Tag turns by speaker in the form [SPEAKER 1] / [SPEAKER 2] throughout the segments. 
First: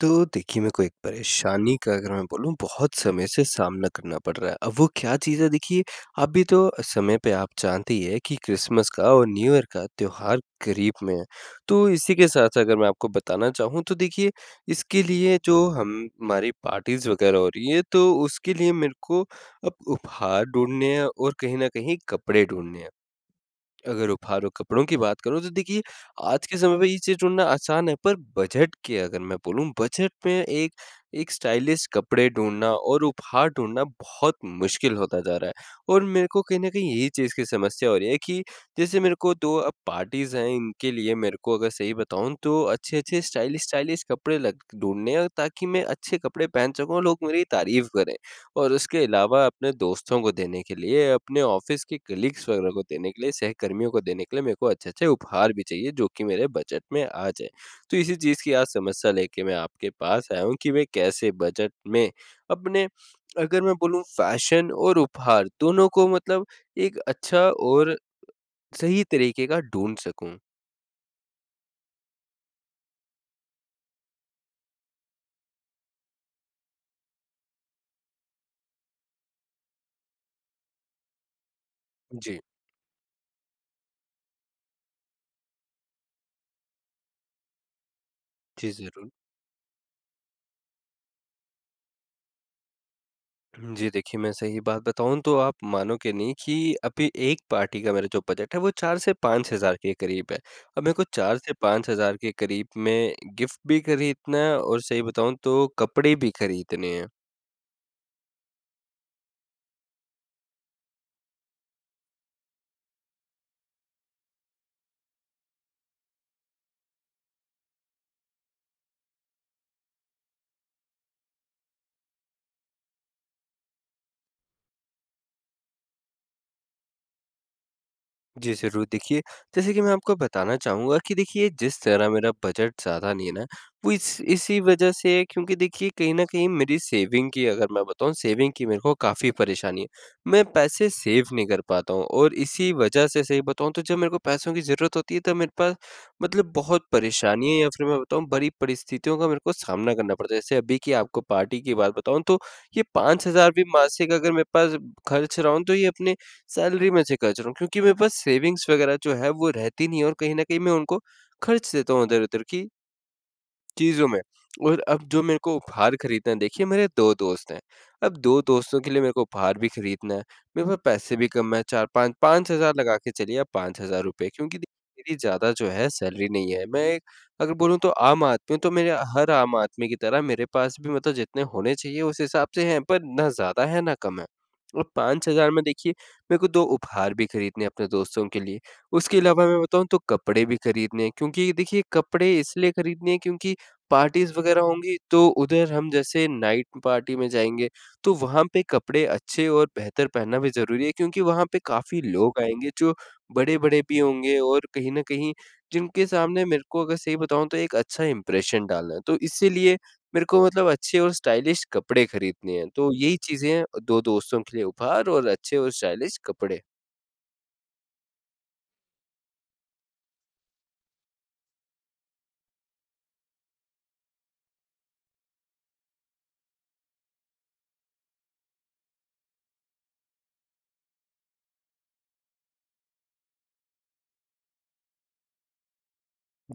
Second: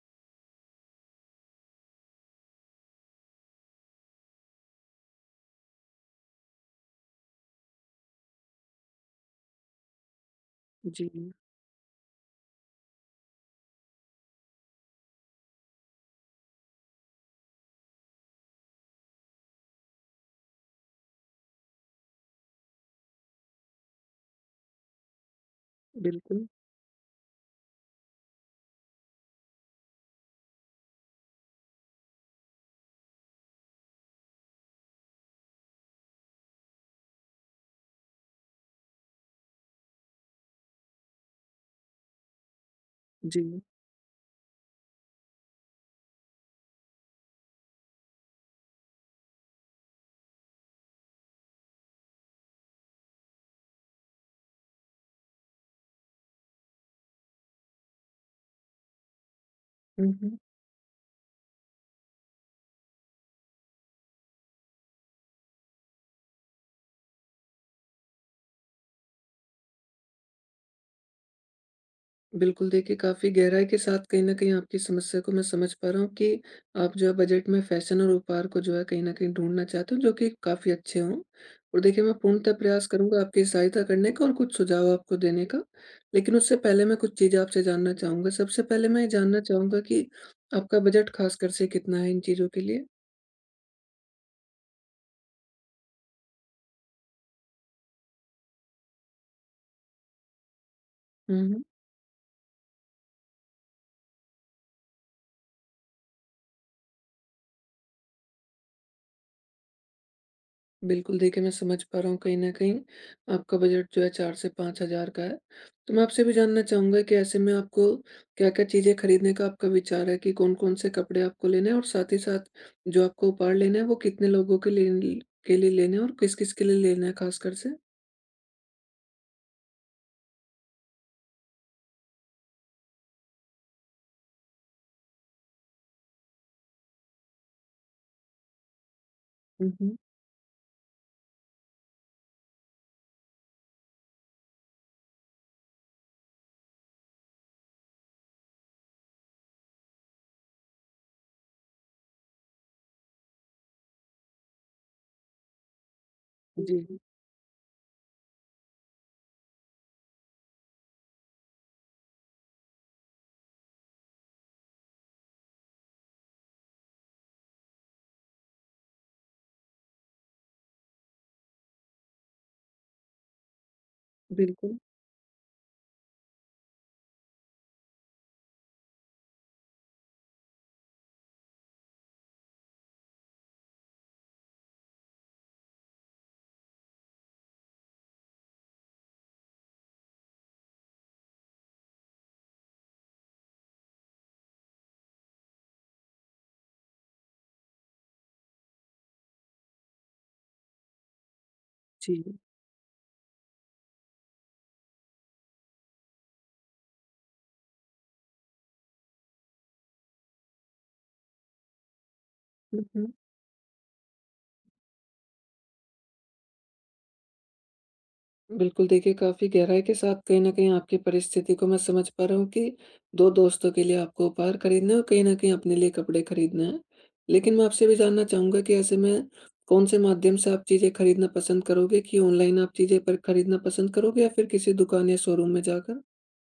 [SPEAKER 1] तो देखिए, मेरे को एक परेशानी का अगर मैं बोलूँ बहुत समय से सामना करना पड़ रहा है। अब वो क्या चीज़ है देखिए, अभी तो समय पे आप जानते ही हैं कि क्रिसमस का और न्यू ईयर का त्योहार करीब
[SPEAKER 2] जी,
[SPEAKER 1] में है। तो इसी के साथ अगर मैं आपको बताना चाहूँ तो देखिए, इसके लिए जो हम हमारी पार्टीज़ वगैरह हो रही है तो उसके लिए मेरे को अब उपहार ढूँढने हैं और कहीं न कहीं कपड़े ढूँढने हैं। अगर उपहार और कपड़ों की बात करूँ तो देखिए, आज
[SPEAKER 2] बिल्कुल।
[SPEAKER 1] के समय पे ये चीज़ ढूँढना आसान है पर बजट के अगर मैं बोलूँ बजट में एक एक स्टाइलिश कपड़े ढूँढना और उपहार ढूँढना बहुत मुश्किल होता जा रहा है। और मेरे को कहीं न कहीं यही चीज़ की समस्या हो रही है कि जैसे मेरे को 2 अब पार्टीज़ हैं, इनके लिए मेरे को अगर सही बताऊँ तो अच्छे-अच्छे
[SPEAKER 2] जी।
[SPEAKER 1] स्टाइलिश स्टाइलिश कपड़े लग ढूँढने हैं ताकि मैं अच्छे कपड़े पहन सकूँ और लोग मेरी तारीफ़ करें। और उसके अलावा अपने दोस्तों को देने के लिए, अपने ऑफ़िस के कलीग्स वग़ैरह को देने के लिए, सहकर्मियों को देने के लिए मेरे को अच्छे-अच्छे उपहार भी चाहिए जो कि मेरे बजट में आ जाए। तो इसी चीज़ की आज समस्या लेके मैं आपके
[SPEAKER 2] हुँ,
[SPEAKER 1] पास
[SPEAKER 2] हुँ।
[SPEAKER 1] आया हूँ कि मैं कैसे बजट में अपने, अगर मैं बोलूँ फ़ैशन और उपहार दोनों को मतलब एक अच्छा और सही तरीके का ढूँढ सकूँ।
[SPEAKER 2] बिल्कुल, देखिए काफ़ी गहराई के साथ कहीं न कहीं आपकी समस्या को मैं समझ पा रहा हूँ कि आप जो है बजट में फ़ैशन और उपहार को जो है कहीं न कहीं ढूँढना चाहते हो जो कि काफ़ी अच्छे हों। और देखिए मैं
[SPEAKER 1] जी।
[SPEAKER 2] पूर्णतः प्रयास करूँगा आपकी सहायता करने का और कुछ सुझाव आपको देने का। लेकिन उससे पहले मैं कुछ चीज़ें आपसे जानना चाहूँगा। सबसे
[SPEAKER 1] जी,
[SPEAKER 2] पहले मैं ये
[SPEAKER 1] ज़रूर।
[SPEAKER 2] जानना चाहूँगा कि आपका बजट ख़ासकर से कितना है इन चीज़ों के लिए?
[SPEAKER 1] जी देखिए, मैं सही बात बताऊँ तो आप मानोगे नहीं कि अभी एक पार्टी का मेरा जो बजट है वो 4 से 5,000 के करीब है। अब मेरे को 4
[SPEAKER 2] हुँ,
[SPEAKER 1] से
[SPEAKER 2] हुँ।
[SPEAKER 1] 5,000 के करीब में गिफ्ट भी खरीदना है और सही बताऊँ तो कपड़े भी खरीदने हैं।
[SPEAKER 2] बिल्कुल, देखिए मैं समझ पा रहा हूँ कहीं न कहीं आपका बजट जो है 4 से 5,000 का है। तो मैं आपसे भी जानना चाहूँगा कि ऐसे में आपको क्या-क्या चीज़ें खरीदने का आपका विचार है कि कौन-कौन से कपड़े आपको लेने हैं और साथ ही साथ जो आपको उपहार लेने हैं वो कितने लोगों के लिए ल के लिए लेने हैं और किस-किस के लिए लेना है ख़ासकर से?
[SPEAKER 1] जी, ज़रूर देखिए, जैसे कि मैं आपको बताना चाहूँगा कि देखिए जिस तरह मेरा बजट ज़्यादा नहीं है ना, वो इस इसी वजह से है क्योंकि देखिए कहीं न कहीं मेरी सेविंग की, अगर मैं बताऊँ सेविंग की मेरे को काफ़ी
[SPEAKER 2] हुँ,
[SPEAKER 1] परेशानी है।
[SPEAKER 2] हुँ।
[SPEAKER 1] मैं पैसे सेव नहीं कर पाता हूँ और इसी वजह से सही बताऊँ तो जब मेरे को पैसों की ज़रूरत होती है तब मेरे पास मतलब बहुत परेशानी है, या फिर मैं बताऊँ बड़ी परिस्थितियों का मेरे को सामना करना पड़ता है। जैसे अभी की आपको पार्टी की बात बताऊँ तो ये 5,000 भी मासिक अगर मेरे पास खर्च रहा हूँ तो ये अपने
[SPEAKER 2] जी,
[SPEAKER 1] सैलरी में से खर्च रहा हूँ, क्योंकि मेरे पास सेविंग्स वगैरह जो है वो रहती नहीं है और कहीं न कहीं मैं उनको खर्च देता हूँ इधर-उधर कि चीज़ों में। और अब जो मेरे को उपहार खरीदना है, देखिए मेरे 2 दोस्त हैं। अब 2 दोस्तों के लिए मेरे को उपहार भी खरीदना है, मेरे पास पैसे भी कम हैं, 4 5 5,000 लगा के चलिए आप ₹5,000, क्योंकि देखिए
[SPEAKER 2] बिल्कुल।
[SPEAKER 1] मेरी ज़्यादा जो है सैलरी नहीं है। मैं एक अगर बोलूँ तो आम आदमी हूँ, तो मेरे, हर आम आदमी की तरह मेरे पास भी मतलब जितने होने चाहिए उस हिसाब से हैं, पर ना ज़्यादा है ना कम है। और 5,000 में देखिए मेरे को 2 उपहार भी खरीदने हैं अपने दोस्तों के लिए। उसके अलावा मैं बताऊँ तो कपड़े भी खरीदने हैं, क्योंकि देखिए कपड़े इसलिए खरीदने हैं क्योंकि पार्टीज़ वगैरह होंगी, तो उधर हम जैसे नाइट पार्टी में जाएँगे, तो वहाँ पे कपड़े अच्छे और बेहतर पहनना भी ज़रूरी है, क्योंकि वहाँ पे काफ़ी लोग
[SPEAKER 2] जी।
[SPEAKER 1] आएँगे जो बड़े-बड़े भी होंगे और कहीं न कहीं जिनके सामने मेरे को अगर सही बताऊँ तो एक अच्छा इंप्रेशन डालना है। तो इसीलिए मेरे को मतलब अच्छे और स्टाइलिश कपड़े खरीदने हैं, तो यही चीज़ें हैं, 2 दोस्तों के लिए उपहार और अच्छे और स्टाइलिश कपड़े।
[SPEAKER 2] बिल्कुल, देखिए काफ़ी गहराई के साथ कहीं न कहीं आपकी परिस्थिति को मैं समझ पा रहा हूँ कि 2 दोस्तों के लिए आपको उपहार खरीदना है और कहीं न कहीं अपने लिए कपड़े खरीदना है। लेकिन मैं आपसे भी जानना चाहूँगा कि ऐसे में कौन से माध्यम से आप चीज़ें खरीदना पसंद करोगे कि ऑनलाइन आप चीज़ें पर खरीदना पसंद करोगे या फिर किसी दुकान या शोरूम में जाकर?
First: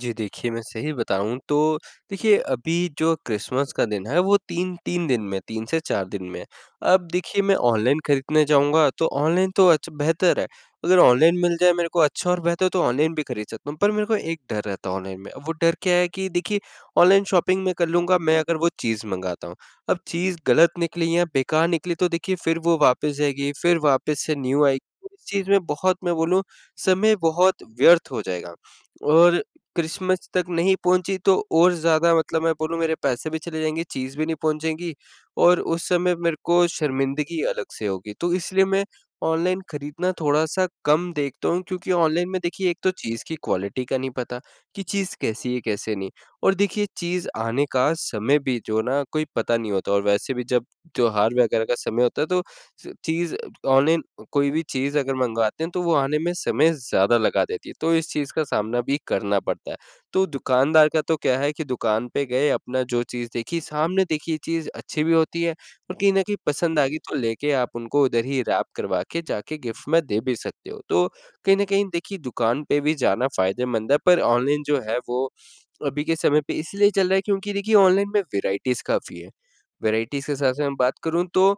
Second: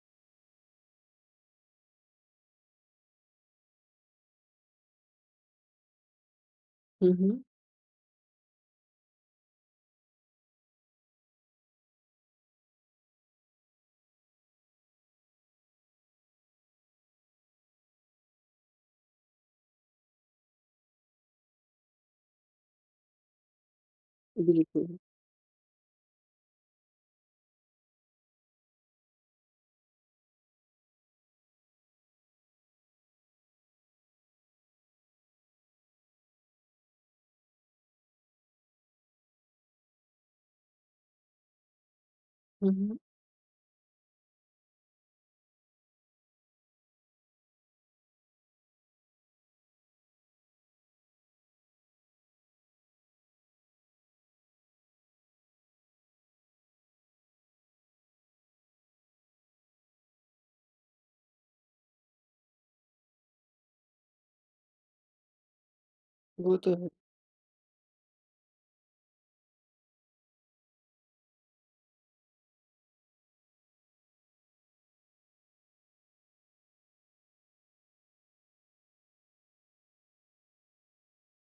[SPEAKER 1] जी देखिए, मैं सही बताऊँ तो देखिए अभी जो क्रिसमस का दिन है वो 3-3 दिन में, 3 से 4 दिन में है। अब
[SPEAKER 2] हुँ,
[SPEAKER 1] देखिए
[SPEAKER 2] हुँ।
[SPEAKER 1] मैं ऑनलाइन खरीदने जाऊँगा तो ऑनलाइन तो अच्छा बेहतर है। अगर ऑनलाइन मिल जाए मेरे को अच्छा और बेहतर तो ऑनलाइन भी खरीद सकता हूँ। पर मेरे को एक डर रहता है ऑनलाइन में। अब वो डर क्या है कि देखिए ऑनलाइन शॉपिंग मैं कर लूँगा, मैं अगर वो चीज़ मँगाता हूँ। अब चीज़ गलत निकली या बेकार निकली तो देखिए फिर वो वापस जाएगी, फिर वापस से न्यू आएगी।
[SPEAKER 2] बिल्कुल।
[SPEAKER 1] इस चीज़ में बहुत मैं बोलूँ समय बहुत व्यर्थ हो जाएगा। और क्रिसमस तक नहीं पहुँची तो और ज़्यादा, मतलब मैं बोलूँ मेरे पैसे भी चले जाएँगे, चीज़ भी नहीं पहुँचेगी और उस समय मेरे को शर्मिंदगी अलग से होगी। तो इसलिए मैं ऑनलाइन खरीदना थोड़ा-सा कम देखता हूँ, क्योंकि ऑनलाइन में देखिए
[SPEAKER 2] हुँ,
[SPEAKER 1] एक तो
[SPEAKER 2] हुँ।
[SPEAKER 1] चीज़ की क्वालिटी का नहीं पता कि चीज़ कैसी है, कैसे नहीं, और देखिए चीज़ आने का समय भी जो ना कोई पता नहीं होता, और वैसे भी जब त्योहार वगैरह का समय होता है तो स चीज़ ऑनलाइन कोई भी चीज़ अगर मँगवाते हैं तो वो आने में समय ज़्यादा लगा देती है, तो इस चीज़ का सामना भी करना पड़ता है। तो दुकानदार का तो क्या है कि दुकान पे गए, अपना जो चीज़ देखी, सामने देखी ये चीज़ अच्छी भी होती है और कहीं न कहीं
[SPEAKER 2] वो तो
[SPEAKER 1] पसंद आ
[SPEAKER 2] है।
[SPEAKER 1] गई तो लेके आप उनको उधर ही रैप करवा के जाके गिफ्ट में दे भी सकते हो। तो कहीं न कहीं देखिए दुकान पे भी जाना फ़ायदेमंद है, पर ऑनलाइन जो है वो अभी के समय पे इसलिए चल रहा है क्योंकि देखिए ऑनलाइन में वैराइटीज़ काफ़ी है। वैराइटीज़ के हिसाब से मैं बात करूँ तो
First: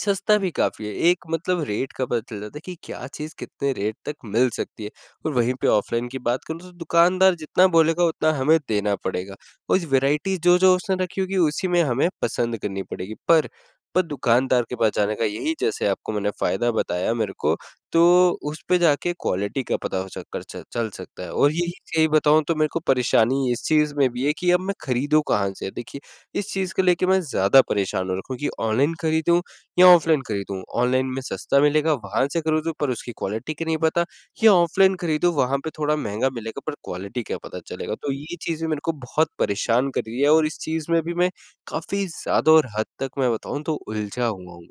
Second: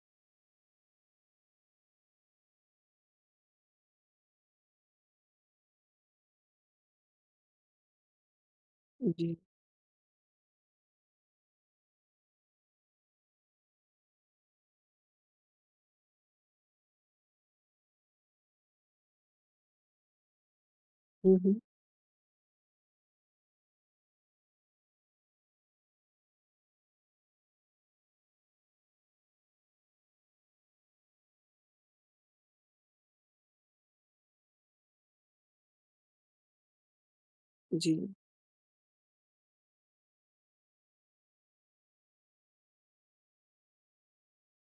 [SPEAKER 1] सस्ता भी काफ़ी है। एक, मतलब रेट का पता चल जाता है कि क्या चीज़ कितने रेट तक मिल सकती है, और वहीं पे ऑफ़लाइन की बात करूँ तो दुकानदार जितना बोलेगा उतना हमें देना पड़ेगा।
[SPEAKER 2] जी।
[SPEAKER 1] और वैराइटी जो-जो उसने रखी होगी उसी में हमें पसंद करनी पड़ेगी। पर दुकानदार के पास जाने का यही, जैसे आपको मैंने फ़ायदा बताया मेरे को, तो उस पे जाके क्वालिटी का पता हो, चक्कर च चल सकता है।
[SPEAKER 2] हुँ,
[SPEAKER 1] और
[SPEAKER 2] हुँ।
[SPEAKER 1] यही सही बताऊँ तो मेरे को परेशानी इस चीज़ में भी है कि अब मैं खरीदूँ कहाँ से? देखिए, इस चीज़ को लेके मैं ज़्यादा परेशान हो रखा हूँ कि ऑनलाइन खरीदूँ या ऑफलाइन खरीदूँ? ऑनलाइन में सस्ता मिलेगा वहाँ से खरीदूँ, पर उसकी क्वालिटी की नहीं पता, या ऑफलाइन खरीदूँ वहाँ पे थोड़ा महँगा मिलेगा पर क्वालिटी क्या पता चलेगा?
[SPEAKER 2] जी।
[SPEAKER 1] तो ये चीज़ें मेरे को बहुत परेशान कर रही है, और इस चीज़ में भी मैं काफ़ी ज़्यादा और हद तक मैं बताऊँ तो उलझा हुआ हूँ।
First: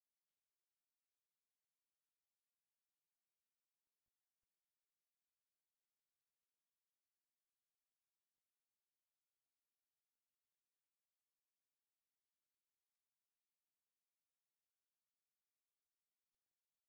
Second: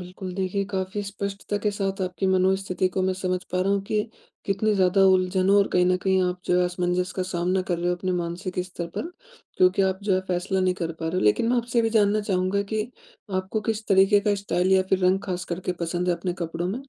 [SPEAKER 2] बिल्कुल, देखिए काफ़ी स्पष्टता के साथ आपकी मनोस्थिति को मैं समझ पा रहा हूँ कि कितनी ज़्यादा उलझनों और कहीं न कहीं आप जो है असमंजस का सामना कर रहे हो अपने मानसिक स्तर पर, क्योंकि आप जो है फ़ैसला नहीं कर पा रहे हो। लेकिन मैं आपसे भी जानना चाहूँगा कि आपको किस तरीके का स्टाइल या फिर रंग ख़ास करके पसंद है अपने कपड़ों में?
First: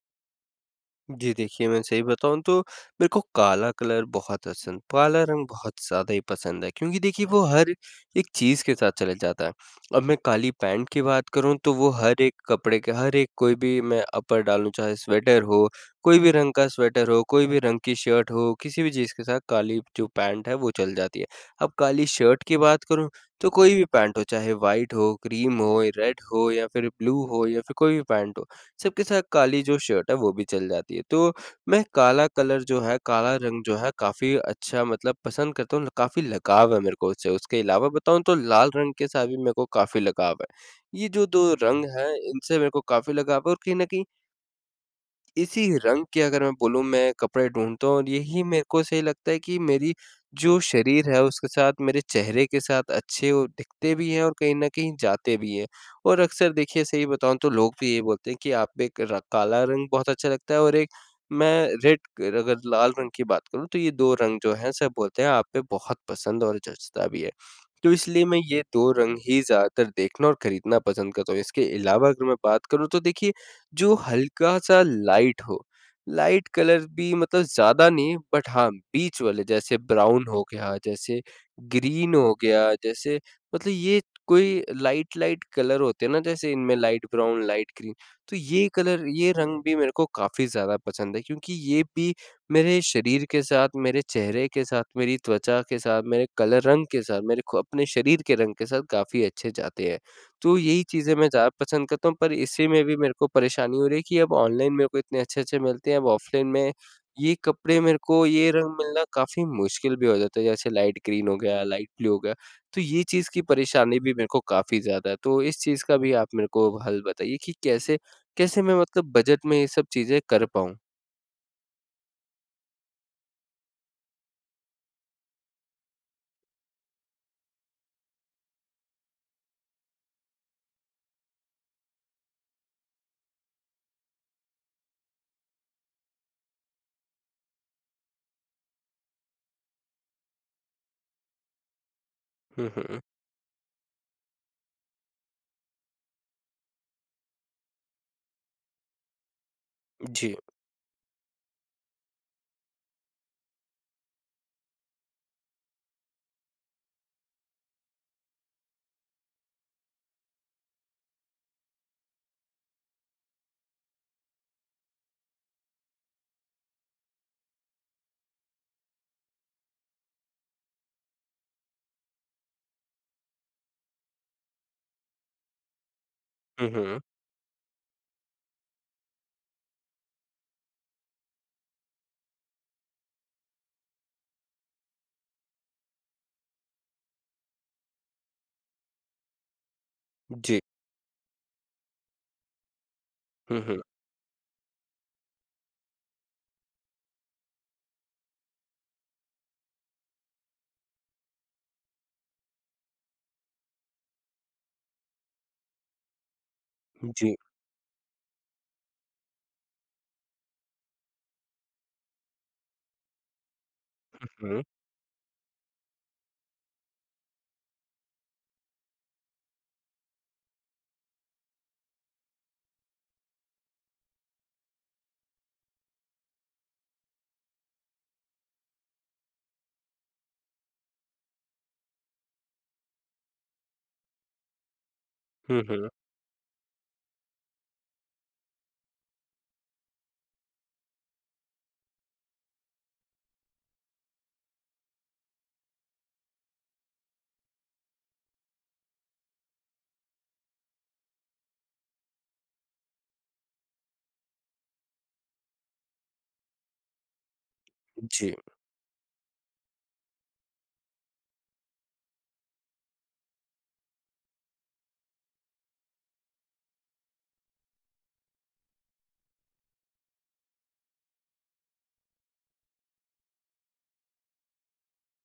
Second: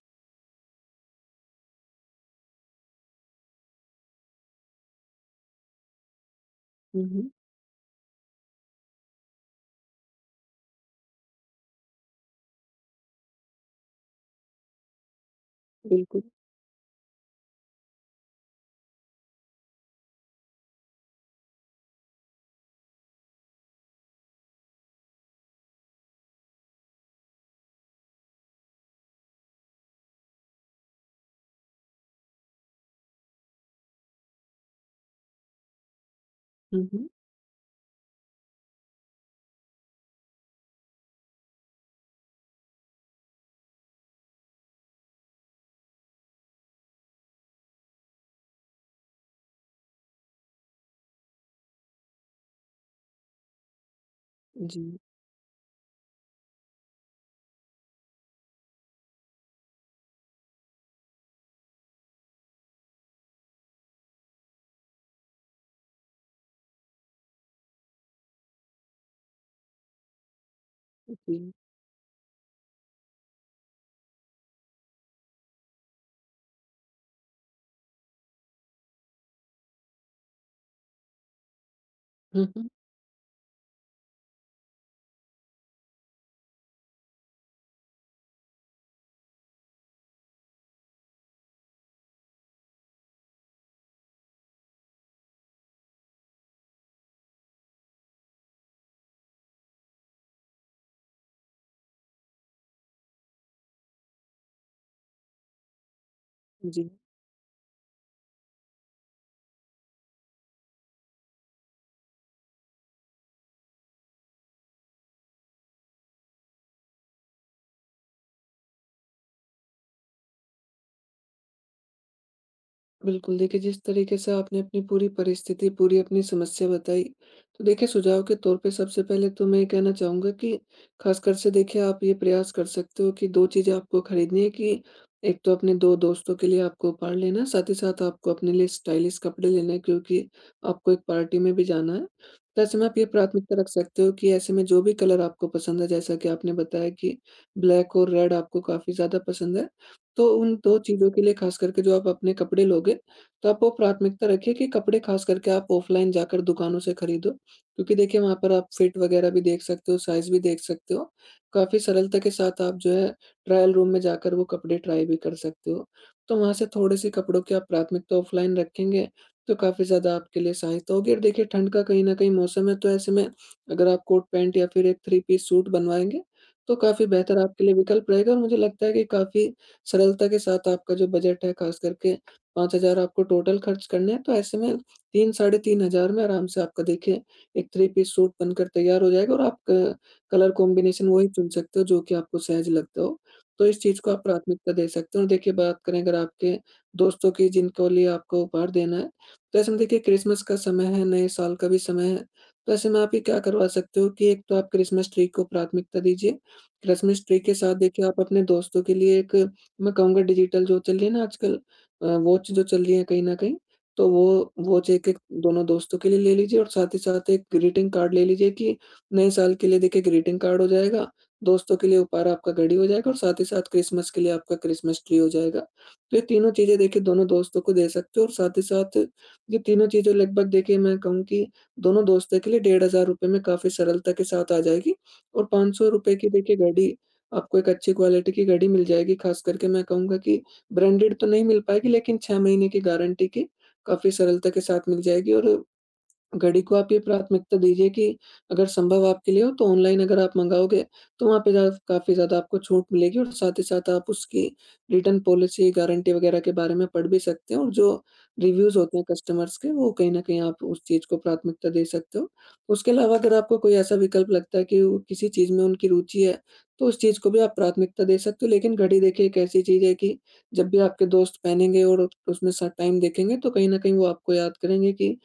[SPEAKER 1] जी देखिए, मैं सही बताऊँ तो मेरे को काला रंग बहुत ज़्यादा ही पसंद है, क्योंकि
[SPEAKER 2] हुँ,
[SPEAKER 1] देखिए
[SPEAKER 2] हुँ,
[SPEAKER 1] वो हर एक चीज़ के साथ चला जाता है। अब मैं काली पैंट की बात करूँ तो वो हर एक कपड़े के, हर एक कोई भी मैं अपर डालूँ चाहे स्वेटर हो, कोई
[SPEAKER 2] बिल्कुल।
[SPEAKER 1] भी रंग का स्वेटर हो, कोई भी रंग की शर्ट हो, किसी भी चीज़ के साथ काली जो पैंट है वो चल जाती है। अब काली शर्ट की बात करूँ तो कोई भी पैंट हो चाहे व्हाइट हो, क्रीम हो, रेड हो या फिर ब्लू हो या फिर कोई भी पैंट हो। सबके साथ काली जो शर्ट है वो भी चल जाती है। तो मैं काला कलर जो है, काला रंग जो है काफ़ी अच्छा, मतलब पसंद करता हूँ, काफ़ी लगाव है
[SPEAKER 2] हुँ,
[SPEAKER 1] मेरे
[SPEAKER 2] हुँ।
[SPEAKER 1] को उससे। उसके अलावा बताऊँ तो लाल रंग के साथ भी मेरे को काफ़ी लगाव है। ये जो 2 रंग हैं इनसे मेरे को काफ़ी लगाव है, और कहीं न कहीं इसी रंग के, अगर मैं बोलूँ मैं कपड़े ढूँढता हूँ और यही मेरे को सही लगता है कि मेरी जो शरीर है उसके साथ, मेरे चेहरे के साथ अच्छे वो दिखते भी हैं और कहीं न कहीं
[SPEAKER 2] जी,
[SPEAKER 1] जाते भी हैं। और अक्सर देखिए सही बताऊँ तो लोग भी यही बोलते हैं कि आप पे एक, र काला रंग बहुत अच्छा लगता है, और एक मैं रेड अगर लाल रंग की बात करूँ तो ये 2 रंग जो हैं सब बोलते हैं आप पे बहुत पसंद और जचता भी है। तो इसलिए मैं ये 2 रंग ही ज़्यादातर देखना और खरीदना पसंद करता हूँ।
[SPEAKER 2] जी।
[SPEAKER 1] इसके अलावा अगर मैं बात करूँ तो देखिए जो हल्का-सा लाइट हो। लाइट कलर भी, मतलब ज़्यादा नहीं, बट हाँ, बीच वाले जैसे ब्राउन हो गया, जैसे ग्रीन हो
[SPEAKER 2] हुँ, हुँ।
[SPEAKER 1] गया, जैसे, मतलब ये कोई लाइट-लाइट कलर होते हैं ना, जैसे इनमें लाइट ब्राउन, लाइट ग्रीन, तो ये कलर, ये रंग भी मेरे को काफ़ी ज़्यादा पसंद है, क्योंकि ये भी मेरे शरीर के साथ, मेरे चेहरे के साथ, मेरी त्वचा के साथ, मेरे कलर रंग के साथ, मेरे खु अपने शरीर के रंग के साथ काफ़ी अच्छे जाते हैं। तो यही चीज़ें मैं ज़्यादा पसंद करता हूँ, पर इसी में भी मेरे को परेशानी हो रही है कि अब ऑनलाइन मेरे को इतने अच्छे-अच्छे मिलते हैं, अब ऑफ़लाइन में
[SPEAKER 2] जी।
[SPEAKER 1] ये कपड़े मेरे को, ये रंग मिलना काफ़ी मुश्किल भी हो जाता है, जैसे लाइट ग्रीन हो गया, लाइट ब्लू हो गया। तो ये चीज़ की परेशानी भी मेरे को काफ़ी ज़्यादा है, तो इस चीज़ का भी आप मेरे को हल बताइए कि कैसे, कैसे मैं मतलब बजट में ये सब चीज़ें कर पाऊँ?
[SPEAKER 2] बिल्कुल, देखिए जिस तरीके से आपने अपनी पूरी परिस्थिति, पूरी अपनी समस्या बताई, तो देखिए सुझाव के तौर पे सबसे पहले तो मैं ये कहना चाहूँगा कि ख़ासकर से देखिए आप ये प्रयास कर सकते हो कि 2 चीज़ें आपको खरीदनी है कि एक तो अपने 2 दोस्तों के लिए आपको उपहार लेना है, साथ ही साथ आपको अपने लिए स्टाइलिश कपड़े लेने हैं क्योंकि आपको एक पार्टी में भी जाना है। तो
[SPEAKER 1] हुँ,
[SPEAKER 2] ऐसे में आप
[SPEAKER 1] हुँ।
[SPEAKER 2] ये प्राथमिकता रख सकते हो कि ऐसे में जो भी कलर आपको पसंद है, जैसा कि आपने बताया कि ब्लैक और रेड आपको काफ़ी ज़्यादा पसंद है, तो
[SPEAKER 1] जी।
[SPEAKER 2] उन 2 चीज़ों के लिए खास करके जो आप अपने कपड़े लोगे, तो आप वो प्राथमिकता रखिए कि कपड़े खास करके आप ऑफ़लाइन जाकर दुकानों से खरीदो। क्योंकि देखिए वहाँ पर आप फिट वगैरह भी देख सकते हो, साइज़ भी देख सकते हो। काफ़ी सरलता के साथ आप जो है ट्रायल रूम में जाकर वो कपड़े ट्राई भी कर सकते हो। तो वहाँ से थोड़े-से कपड़ों की आप प्राथमिकता ऑफ़लाइन रखेंगे, तो काफ़ी ज़्यादा आपके लिए सहायता होगी और देखिए ठंड का कहीं न कहीं मौसम है, तो ऐसे में अगर आप कोट पैंट या फिर एक थ्री पीस सूट बनवाएँगे,
[SPEAKER 1] हुँ,
[SPEAKER 2] तो
[SPEAKER 1] हुँ।
[SPEAKER 2] काफ़ी बेहतर आपके लिए विकल्प रहेगा और मुझे लगता है कि काफ़ी सरलता के साथ आपका जो बजट है खास करके 5,000 आपको टोटल खर्च करने हैं, तो ऐसे में 3 साढ़े 3,000 में आराम से आपका देखिए एक थ्री पीस सूट बनकर तैयार हो जाएगा और आप क कलर
[SPEAKER 1] जी।
[SPEAKER 2] कॉम्बिनेशन वही चुन सकते हो जो कि आपको सहज लगता हो।
[SPEAKER 1] हुँ,
[SPEAKER 2] तो इस
[SPEAKER 1] हुँ।
[SPEAKER 2] चीज़ को आप प्राथमिकता दे सकते हो और देखिए बात करें अगर आपके दोस्तों की जिनको लिए आपको उपहार देना है, तो ऐसे में देखिए क्रिसमस का समय है, नए साल का भी समय है, तो ऐसे में आप ये क्या करवा सकते हो कि एक तो आप क्रिसमस ट्री को प्राथमिकता दीजिए। क्रिसमस
[SPEAKER 1] जी।
[SPEAKER 2] ट्री के साथ देखिए आप अपने दोस्तों के लिए एक मैं कहूँगा डिजिटल जो चल रही है ना आजकल वॉच जो चल रही है कहीं न कहीं, तो वो
[SPEAKER 1] हुँ।
[SPEAKER 2] वॉच एक-एक दोनों दोस्तों के लिए ले लीजिए और साथ ही साथ एक ग्रीटिंग कार्ड ले लीजिए कि नए साल के लिए देखिए ग्रीटिंग कार्ड हो जाएगा, दोस्तों के लिए उपहार आपका घड़ी हो जाएगा और साथ ही साथ क्रिसमस के लिए आपका क्रिसमस ट्री हो जाएगा। तो ये तीनों चीज़ें देखिए दोनों दोस्तों को दे सकते हो और साथ ही साथ ये तीनों चीज़ें लगभग देखिए मैं कहूँ कि दोनों दोस्तों के लिए ₹1,500 में काफ़ी सरलता के साथ आ जाएगी और
[SPEAKER 1] हुँ, हुँ।
[SPEAKER 2] ₹500 की देखिए घड़ी आपको एक अच्छी क्वालिटी की घड़ी मिल जाएगी। ख़ास करके मैं कहूँगा कि ब्रांडेड तो नहीं मिल पाएगी लेकिन 6 महीने की गारंटी की काफ़ी सरलता के साथ मिल जाएगी और घड़ी को आप ये प्राथमिकता दीजिए कि अगर संभव आपके लिए हो तो ऑनलाइन अगर आप मंगाओगे तो वहाँ पे ज़्या काफ़ी ज़्यादा आपको छूट मिलेगी और साथ ही साथ आप उसकी रिटर्न पॉलिसी, गारंटी वगैरह के बारे में पढ़ भी सकते हो और जो
[SPEAKER 1] जी।
[SPEAKER 2] रिव्यूज़ होते हैं कस्टमर्स के वो कहीं न कहीं आप उस चीज़ को प्राथमिकता दे सकते हो। उसके अलावा अगर आपको कोई ऐसा विकल्प लगता है कि वो किसी चीज़ में उनकी रुचि है, तो उस चीज़ को भी आप प्राथमिकता दे सकते हो। लेकिन घड़ी देखिए एक ऐसी चीज़ है कि जब भी आपके दोस्त पहनेंगे और उसमें स टाइम देखेंगे तो कहीं न कहीं वो आपको याद करेंगे कि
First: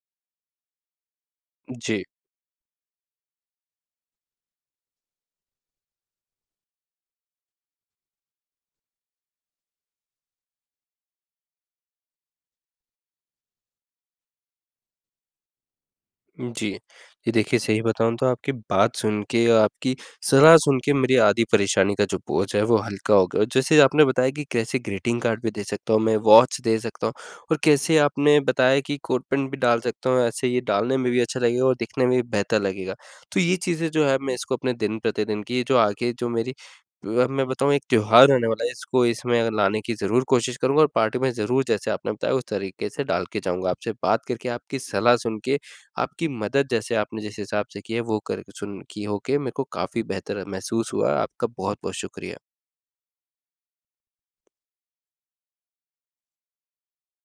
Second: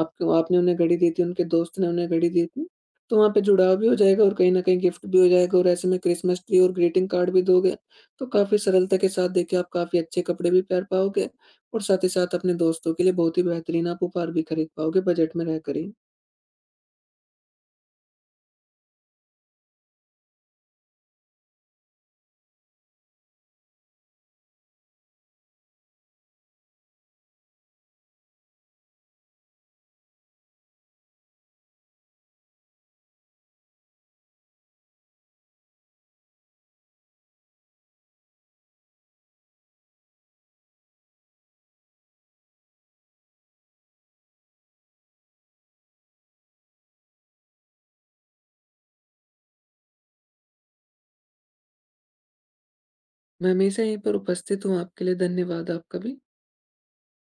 [SPEAKER 2] आपको आपने उन्हें घड़ी दी थी, उनके दोस्त ने
[SPEAKER 1] जी।
[SPEAKER 2] उन्हें घड़ी दी थी, तो वहाँ पे जुड़ाव भी हो जाएगा और कहीं न कहीं गिफ्ट भी हो जाएगा और ऐसे में क्रिसमस ट्री और ग्रीटिंग कार्ड भी दोगे, तो काफ़ी सरलता के साथ देखिए आप काफ़ी अच्छे कपड़े भी पहन पाओगे और साथ ही साथ अपने दोस्तों के लिए बहुत ही बेहतरीन आप उपहार भी खरीद पाओगे बजट में रहकर ही।
[SPEAKER 1] जी। जी, देखिए सही बताऊँ तो आपकी बात सुन के और आपकी सलाह सुन के मेरी आधी परेशानी का जो बोझ है वो हल्का हो गया, और जैसे आपने बताया कि कैसे ग्रीटिंग कार्ड भी दे सकता हूँ मैं, वॉच दे सकता हूँ, और कैसे आपने बताया कि कोट पैंट भी डाल सकता हूँ, ऐसे ये डालने में भी अच्छा लगेगा और दिखने में भी बेहतर लगेगा। तो ये चीज़ें जो है मैं इसको अपने दिन-प्रतिदिन की जो आगे, जो मेरी, अब मैं बताऊँ एक त्योहार आने वाला है, इसको इसमें लाने की ज़रूर कोशिश करूँगा, और पार्टी में ज़रूर जैसे आपने बताया उस तरीके से डाल के जाऊँगा। आपसे बात करके, आपकी सलाह सुन के, आपकी मदद जैसे आपने जिस हिसाब से की है वो कर सुन की होके मेरे को काफ़ी बेहतर महसूस हुआ। आपका बहुत-बहुत शुक्रिया।
[SPEAKER 2] मैं हमेशा यहीं पर उपस्थित हूँ आपके लिए, धन्यवाद आपका भी।